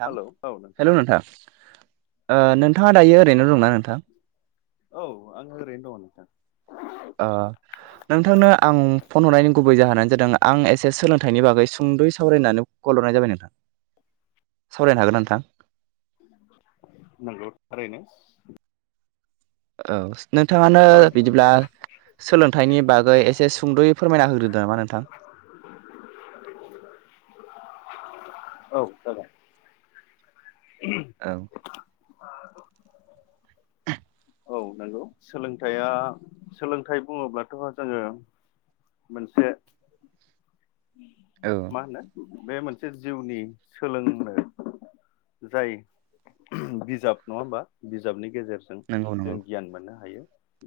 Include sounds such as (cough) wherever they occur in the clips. नोंथां हेलौ औ हेल' नोंथां ओ नोंथाङा दायो ओरैनो दंना नोंथां? औ आं ओरैनो दङ नोंथां। अ नोंथांनो आं फन हरनायनि गुबै जाहोनानो जादों आं एसे सोलोंथाइनि बागै सुंद'यै सावरायनानै खल हरनाय जाबाय नोंथां सावरायनो हागोना नोंथां? नंगौ थारैनो औ नोंथाङानो सावराय बिदिब्ला सोलोंथाइनि बागै एसे सुंद'यै फोरमायना होग्रोदो नामा नोंथां? औ जाबाय औ औ औ नंगौ सोलोंथाइया सोलोंथाइ बुङोब्लाथ' जोङो मोनसे औ मा होनो बे मोनसे जिउनि सोलोंनो जाय बिजाब नङा होमबा? बिजाबनि गेजेरजों नंगौ नंगौ जों गियान मोननो हायो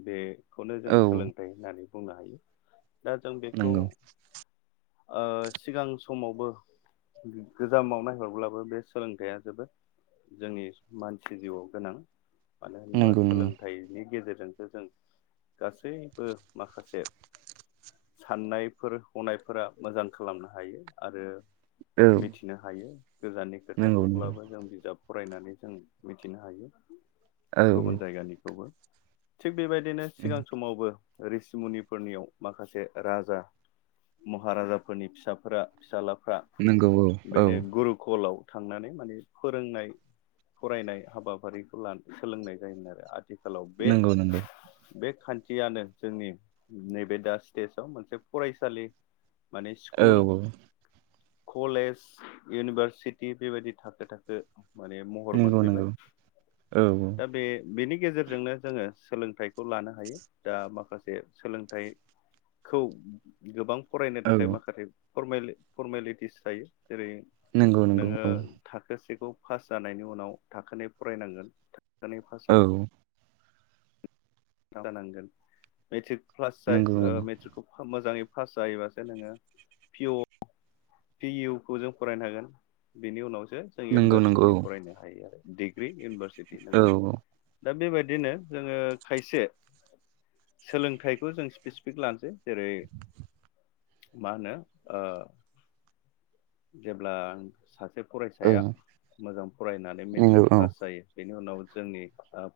बेखौनो जों औ सोलोंथाइ होननानै बुंनो हायो। दा जों बेखौ नंगौ ओ सिगां समावबो गोजामाव नायहरब्लाबो बे सोलोंथाइया जोबोद जोंनि मानसि जिउआव गोनां मानो होनबा नंगौ सोलोंथाइनि गेजेर जोंसो गासैबो माखासे साननायफोर हनायफोरा मोजां खालामनो हायो आरो मिथिनो हायो गोजाननि नंगौ खोथाखौब्लाबो जों बिजाब फरायनानै जों मिथिनो हायो। औ औ। गुबुन जायगानिखौबो थिग बेबायदिनो सिगां समावबो रिसिमुनिफोरनियाव माखासे राजा- महाराजाफोरनि फिसाफोरा फिसालाफ्रा नंगौ नंगौ औ नंगौ औ बेनि गुरुकलाव थांनानै माने फोरोंनाय फरायनाय हाबाफारिखौ सोलोंनाय जायोमोन आरो। आथिखालाव बे बे खान्थियानो जोंनि नैबे दा स्टेजाव मोनसे फरायसालि माने स्कुल औ कलेज, इउनिभारसिटि बेबायदि थाखो थाखो माने महर नंगौ मोनफैबाय नंगौ, औ औ। दा बे बेनि गेजेरजोंनो जोङो सोलोंथाइखौ लानो हायो दा माखासे सोलोंथाइ- खौ गोबां फरायनो औ नंगौ औ थाखाय माखासे फरमेले-फरमेलिटिस थायो। जेरै नंगौ नंगौ नोङो औ थाखो सेखौ फास जानायनि उनाव थाखो नै फरायनांगोन, दानै फास औ जानांगोन मेट्रिक प्लास जाय नंगौ ओ औ मेट्रिकखौ मोजाङै फास जायोबासो नोङो पिअ पि इउ खौ जों फरायनो हागोन बेनि उनावसो जों नंगौ नंगौ इउनिभारसिटि फरायनो हायो आरो। डिग्रि इउनिभारसिटि औ नंगौ, दा बेबायदिनो जोङो खायसे सोलोंथाइखौ जों स्पेसिफिक लानोसै जेरै- मा होनो ओ जेब्ला सासे औ फरायसाया मोजां फरायनानै नंगौ मेट्रिक औ फास जायो बेनि उनाव जोंनि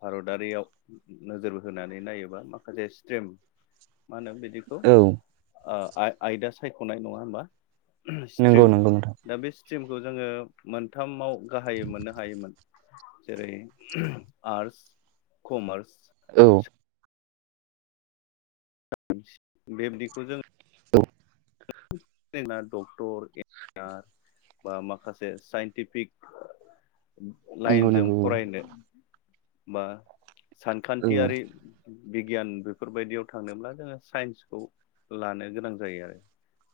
भारतारियाव नोजोर होनानै नायोबा माखासे स्ट्रिम माहोनो बेखौ औ आयदा सायख'नाय नङा होमबा नंगौ स्ट्रिम, नंगौ नोंथां दा बे स्टिमखौ जोङो मोनथामाव गाहायै मोननो हायोमोन जेरै- आर्टस, कमार्स औ बेबदिखौ जों औ जोंना डक्टर, इन्जिनियार बा माखासे साइन्टिफिक नंगौ लाइनजों नंगौ फरायनो बा औ सानखान्थियारि बिगियान बेफोरबायदियाव थांनोब्ला जोङो साइन्सखौ लानो गोनां जायो आरो।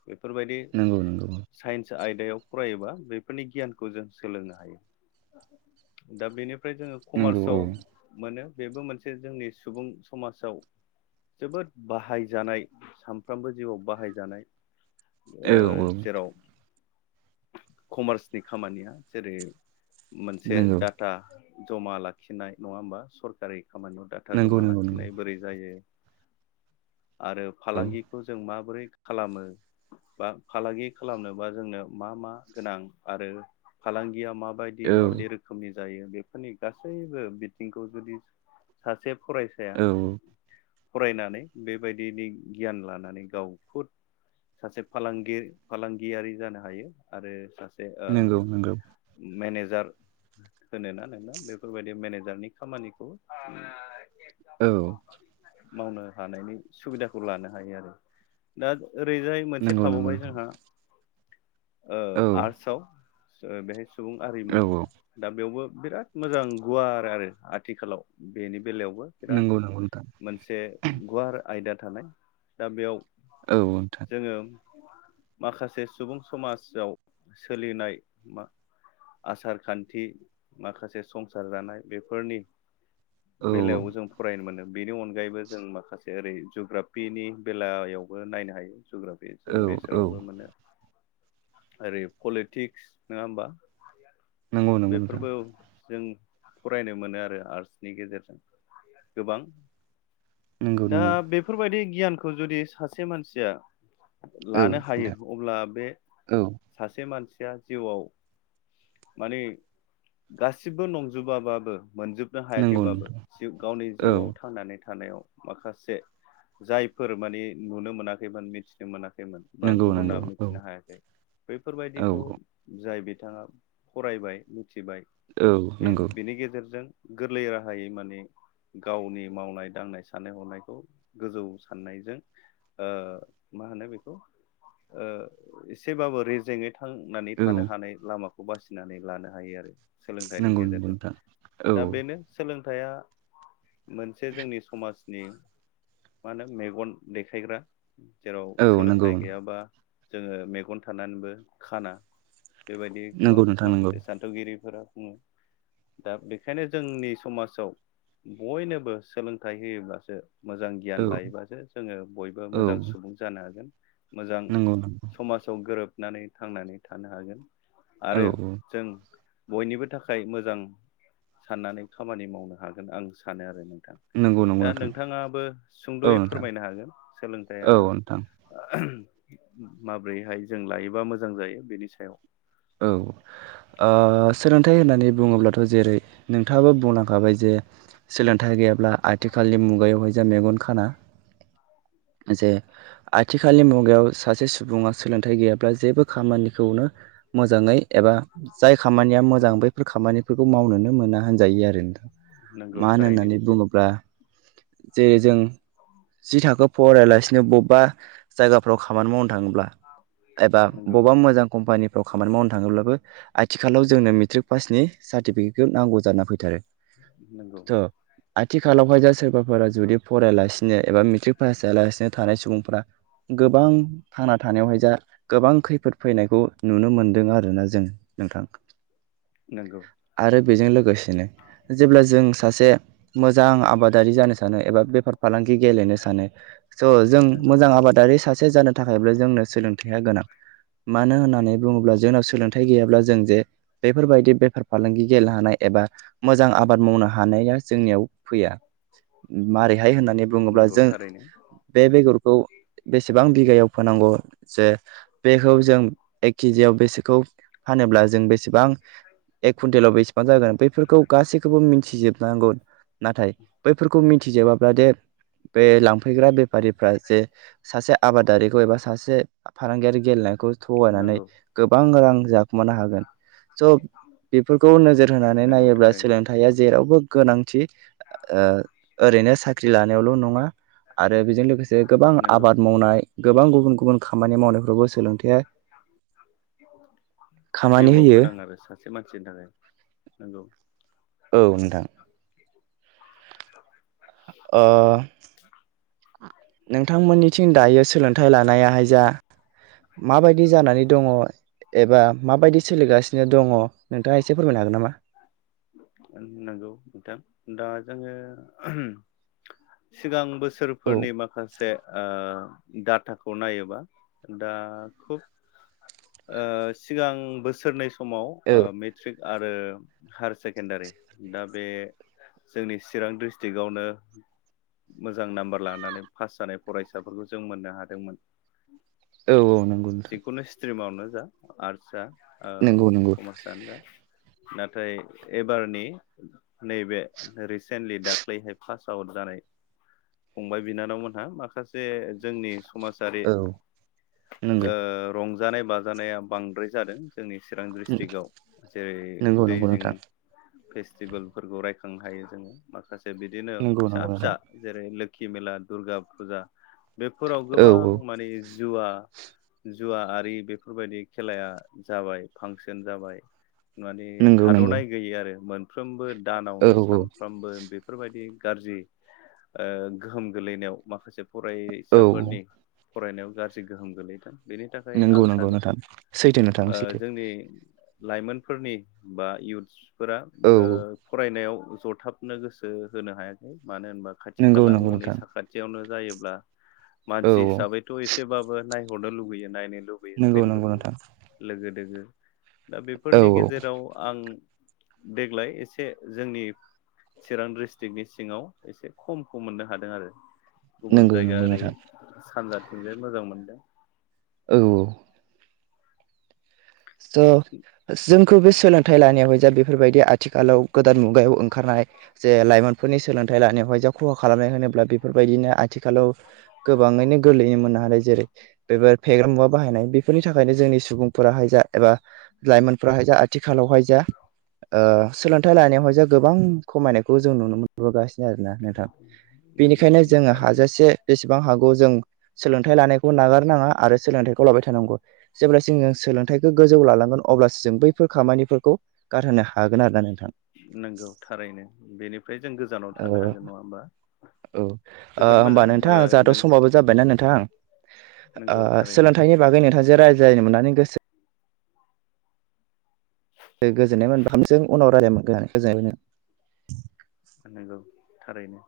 बेफोरबायदि नंगौ नंगौ साइन्स आय दायाव फरायोबा बेफोरनि गियानखौ जों सोलोंनो हायो। दा बेनि फ्राय जोङो नंगौ कमार्सआव औ मोनो बेबो मोनसे जोंनि सुबुं समाजाव जोबोद बाहायजानाय सानफ्रामबो जिउआव बाहायजानाय ओ औ औ जेराव कमार्सनि खामानिया जेरै मोनसे नंगौ डाटा जमा लाखिनाय नङा होमबा सरकारि खामानियाव डाटा जमा नंगौ नंगौ लाखिनाय बोरै जायो आरो औ फालांगिखौ जों माबोरै खालामो बा फालांगि खालामनोबा जोंनो मा मा गोनां आरो फालांगिया मा बायदि औ माबायदि रोखोमनि जायो बेफोरनि गासैबो बिथिंखौ जुदि सासे फरायसाया औ फरायनानै बेबायदिनि गियान लानानै गावखौ सासे फालांगिर फालांगियारि जानो हायो आरो सासे ओ नंगौ नंगौ मेनेज जार होनोना नोंना बेफोरबायदि मेनेजारनि खामानिखौ औ मावनो हानायनि सुबिदाखौ लानो हायो आरो दा ओ ओरैजाय मोनसे नंगौ थाबावबाय नंगौ जोंहा ओ औ आर्टसआव ओ बेहाय सुबुं औ आरिमु दा बेयावबो बिराद मोजां गुवार आरो आथिखालाव बेनि बेलायावबो बिराद नंगौ नंगौ नोंथां मोनसे गुवार आयदा थानाय दा बेयाव औ नोंथां जोङो माखासे सुबुं समाजाव सोलिनाय मा आसार खान्थि माखासे संसार जानाय बेफोरनि औ बेलायावबो जों फरायनो मोनो बेनि अनगायैबो जों माखासे ओरै जुग्रापिनि बेलायावबो नायनो हायो। जुग्राफि जों औ औ बेसोरावबो मोनो ओरै पलिटिक्स नङा होमबा नंगौ नंगौ नोंथां बेेफोरबो जों फरायनो मोनो आरो आर्टसनि गेजेरजों गोबां नंगौ दा नंगौ बेफोरबायदि गियानखौ जुदि सासे मानसिया औ लानो हायो नोंथां अब्ला बे औ सासे मानसि जिउआव माने गासिबो नंजोबाबाबो मोनजोबनो नंगौ हायाखैबाबो नोंथां जिउ गावनि औ जिउआव थांनानै थानायाव माखासे जायफोर मानि नुनो मोनाखैमोन मिथिनो मोनाखै बा नंगौ गुबुना नंगौ औ मिथिनो हायाखै औ बैफोरबायदिखौ जायबि बिथाङा फरायबाय मिथिबाय औ नंगौ बिनि गेजेरजों गोरलै राहायै माने गावनि मावनाय दांनाय साननाय हनायखौ गोजौ साननायजों ओ मा होनो बेखौ ओ एसेबाबो रेजेङै थांनानै थानो औ हानाय लामाखौ बासिनानै लानो हायो आरो सोलोंथाइनि नंगौ नंगौ गेजेरजों नोंथां औ दा बेनो सोलोंथाइया मोनसे जोंनि समाजनि मा होनो मेगन देखायग्रा जेराव औ नंगौ सोलोंथाइ गैयाबा जोङो मेगन थानानैबो खाना बेबायदि गोबां नंगौ नोंथां नंगौ माखासे सान्थौगिरिफोरा बुङो। दा बेखायनो जोंनि समाजाव बयनोबो सोलोंथाइ होयोब्लासो मोजां गियान औ लायोबासो जोङो बयबो औ मोजां सुबुं जानो हागोन। मोजां नंगौ समाजाव गोरोबनानै थांनानै थानो हागोन औ आरो जों बयनिबो थाखाय मोजां साननानै खामानि मावनो हागोन आं सानो आरो नों थां नंगौ नंगौ दा नोंथां नोंथाङाबो औ सुंद'यै नोंथां फोरमायनो हागोन सोलोंथाइया औ नोंथां माब्रैहाय जों लायोबा मोजां जायो बेनि सायाव औ ओ सोलोंथाइ होननानै बुङोब्लाथ' जेरै नोंथाङाबो बुंलांखाबाय जे सोलोंथाइ गैयाब्ला आथिखालनि मुगायावहाय जों मेगन खाना। जे आथिखालनि मुगायाव सासे सुबुङा सोलोंथाइ गैयाब्ला जेबो खामानिखौनो मोजाङै एबा जाय खामानिया मोजां बैफोर खामानिफोरखौ मावनोनो मोना होनजायो आरो नोंथां। नोंगौ मानो थारैनो होननानै बुङोब्ला जे जों जि थाखो फरायालासिनो बबेबा जायगाफ्राव खामानि मावनो थाङोब्ला एबा नोंगौ बबेबा मोजां कम्पानि फोराव खामानि मावनो थाङोब्लाबो आथिखालाव जोंनो मेट्रिक पासनि सार्टिफिकेटखौ नांगौ जाना फैथारो नोंगौ थ' आथिखालावहाय जा सोरबाफोरा जुदि फरायालासिनो एबा मेट्रिक पास जायालासिनो थानाय सुबुंफोरा गोबां थांना थानायावहाय जा गोबां खैफोद फैनायखौ नुनो मोनदों आरोना जों नोंथां। नोंगौ आरो बेजों लोगोसेनो जेब्ला जों सासे मोजां आबादारि जानो सानो एबा बेफार फालांगि गेलेनो सानो स' जों नोंगौ मोजां आबादारि सासे जानो थाखायबो जोंनो सोलोंथाइया गोनां मानो होनना नै बुङोब्ला जोंनाव सोलोंथाइ गैयाब्ला जों जे बेफोरबायदि बेफार फालांगि गेलेनो हानाय एबा मोजां आबाद मावनो हानाया जोंनियाव फैया मारै हाय होननानै बुङोब्ला नोंगौ जों थारैनो बे बेगरखौ बे सेबां बिघायाव फोनांगौ जे बेखौ जों एक केजियाव बेसोरखौ फानोब्ला जों बेसेबां एक कुन्टेलाव बेसेबां जागोन बेफोरखौ गासैखौबो मिन्थिजोबनांगौ नाथाय बैफोरखौ मिथिजोबाब्ला दे बे लांफैग्रा बे फारिफ्रा जे सासे आबादारिखौ एबा सासे फालांगियारि गेलेनायखौ थगायनानै नोंगौ गोबां रां जाखुमानो हागोन स' बेफोरखौ नोजोर होनानै नोंगौ नायोब्ला थारैनो सोलोंथाइया जेरावबो गोनांथि ओरैनो साख्रि लानायावल' नङा आरो बेजों लोगोसे गोबां नोंगौ आबाद मावनाय गोबां गुबुन गुबुन खामानि मावनायफ्रावबो सोलोंथाइया खामानि जिउआव होयो गोनां आरो सासे मानसिनि थाखाय नंगौ औ नोंथां ओ नोंथांमोननिथिं दायो सोलोंथाइ लानायाहाय जा माबायदि जानानै दङ एबा माबायदि सोलिगासिनो दङ नोंथाङा एसे फोरमायनो हागोन नामा? नंगौ नोंथां दा जोङो सिगां औ बोसोरफोरनि माखासे ओ डाटाखौ नायोबा दा खुब ओ सिगां बोसोरनै समाव औ ओ मेट्रिक आरो हायार सेकेण्डारि दा बे जोंनि चिरां डिस्ट्रिकआवनो मोजां नाम्बार लानानै पास जानाय फरायसाफोरखौ जों मोननो हादोंमोन। औ औ नंगौ नोंथां जिखुनु स्ट्रिमावनो जा आर्टस जा नंगौ नंगौ कमार्सआनो जा नाथाय एबारनि नैबे रिसेन्टलि दाख्लैहाय पास आउट जानाय (inaudible) फंबाय बिनानावमोनहा माखासे जोंनि समाजारि औ ओ नंगौ रंजानाय बाजानाया बांद्राय जादों। जोंनि चिरां डिस्ट्रिकआव जेरै नंगौ नंगौ दैजिं नोंथां फेस्टिभेलफोरखौ रायखांनो हायो जोङो माखासे बिदिनो नंगौ फिसा नंगौ फिसा नोंथां जेरै लो खि मेला दुर्गा फुजा बेफोराव औ गोबां औ माने जुवा जुवा आरि बेफोरबायदि खेलाया जाबाय फांसन जाबाय। माने नंगौ नंगौ थाद'नाय गैयै आरो मोनफ्रोमबो औ दानावनो औ सानफ्रोमबो बे बफोरबायदि गाज्रि ओ गोहोम गोलैनायाव माखासे औ फरायसाफोरनि फरायनायाव गाज्रि गोहोम गोलैदों। बेनि थाखाय नंगौ आं नंगौ सानो नोंथां सैथो नोंथां सैथो जोंनि लाइमोनफोरनि बा इउथ्सफोरा औ फरायनायाव जथाबनो गोसो होनो हायाखै मानो होनबा खाथि नंगौ खाला नंगौ न'नि नोंथां साखाथियावनो जायोब्ला औ मानसि औ हिसाबैथ' एसेबाबो नायहरनो लुुबैयो नायनो लुबैयो नंगौ फैनो नंगौ नोंथां लुबैयो लोगो दोगो दा औ बेफोरनि औ गेजेराव आं देग्लाय एसे जोंनि चिरां डिस्ट्रिकनि सिङाव एसे खमखौ मोननो हादों आरो। गुबुन नंगौ जायगा नंगौ ओरै नोंथां सानजाथिंजाय मोजां मोनदों। औ। जा सों खौ बे सोलोंथाइ लानायावाय ज बेफोरबायदि आथिखालाव गोदान मुगायाव ओंखारनाय जे लाइमोनफोरनि सोलोंथ न्थाइ लानायावहाय जा खहा खालामनाय होनोब्ला बेफोरबायदिनो आथिखालाव गोबाङैनो गोरलैनो मोना। जेरै बेबो फेग्रा मुवा बाहायनाय बेफोरनि थाखायनो जोंनि सुबुंफोराहाय जा एबा लाइमोनफोराहाय जा आथिखालावहाय जा सोलोंथाइ लानायावहाय जा गोबां खमायनायखौ जों नुनो मोनबोगासि आरोना नोंथां नंगौ बेनिखायनो जोङो थारैनो हाजासे जेसेबां हागौ जों सोलोंथाइ लानायखौ नागारनाङा आरो सोलोंथाइखौ लाबाय थानांगौ जेब्लासिम जों सोलोंथाइ गोजौ लालांगोन अब्लासो जों बैफोर खामानिफोरखौ गारहोनो हागोन आरोना नोंथ नंगौ थारैनो बेनिफ्राय जों गोजानाव औ थानो हागोन नङा होमबा? औ जोबोद होमबा मोजां नोंथां ओ जाथ' नों समबाबो जाबायना नोंथां। नंगौ थारैनो सोलोंथाइनि बागै नोंथांजों रायज्लायनो मोननानै गोसो गो गोजोननाय मोनबा हामजों उनाव रायलाय गोजोननाय मोनो। नंगौ थारैनो।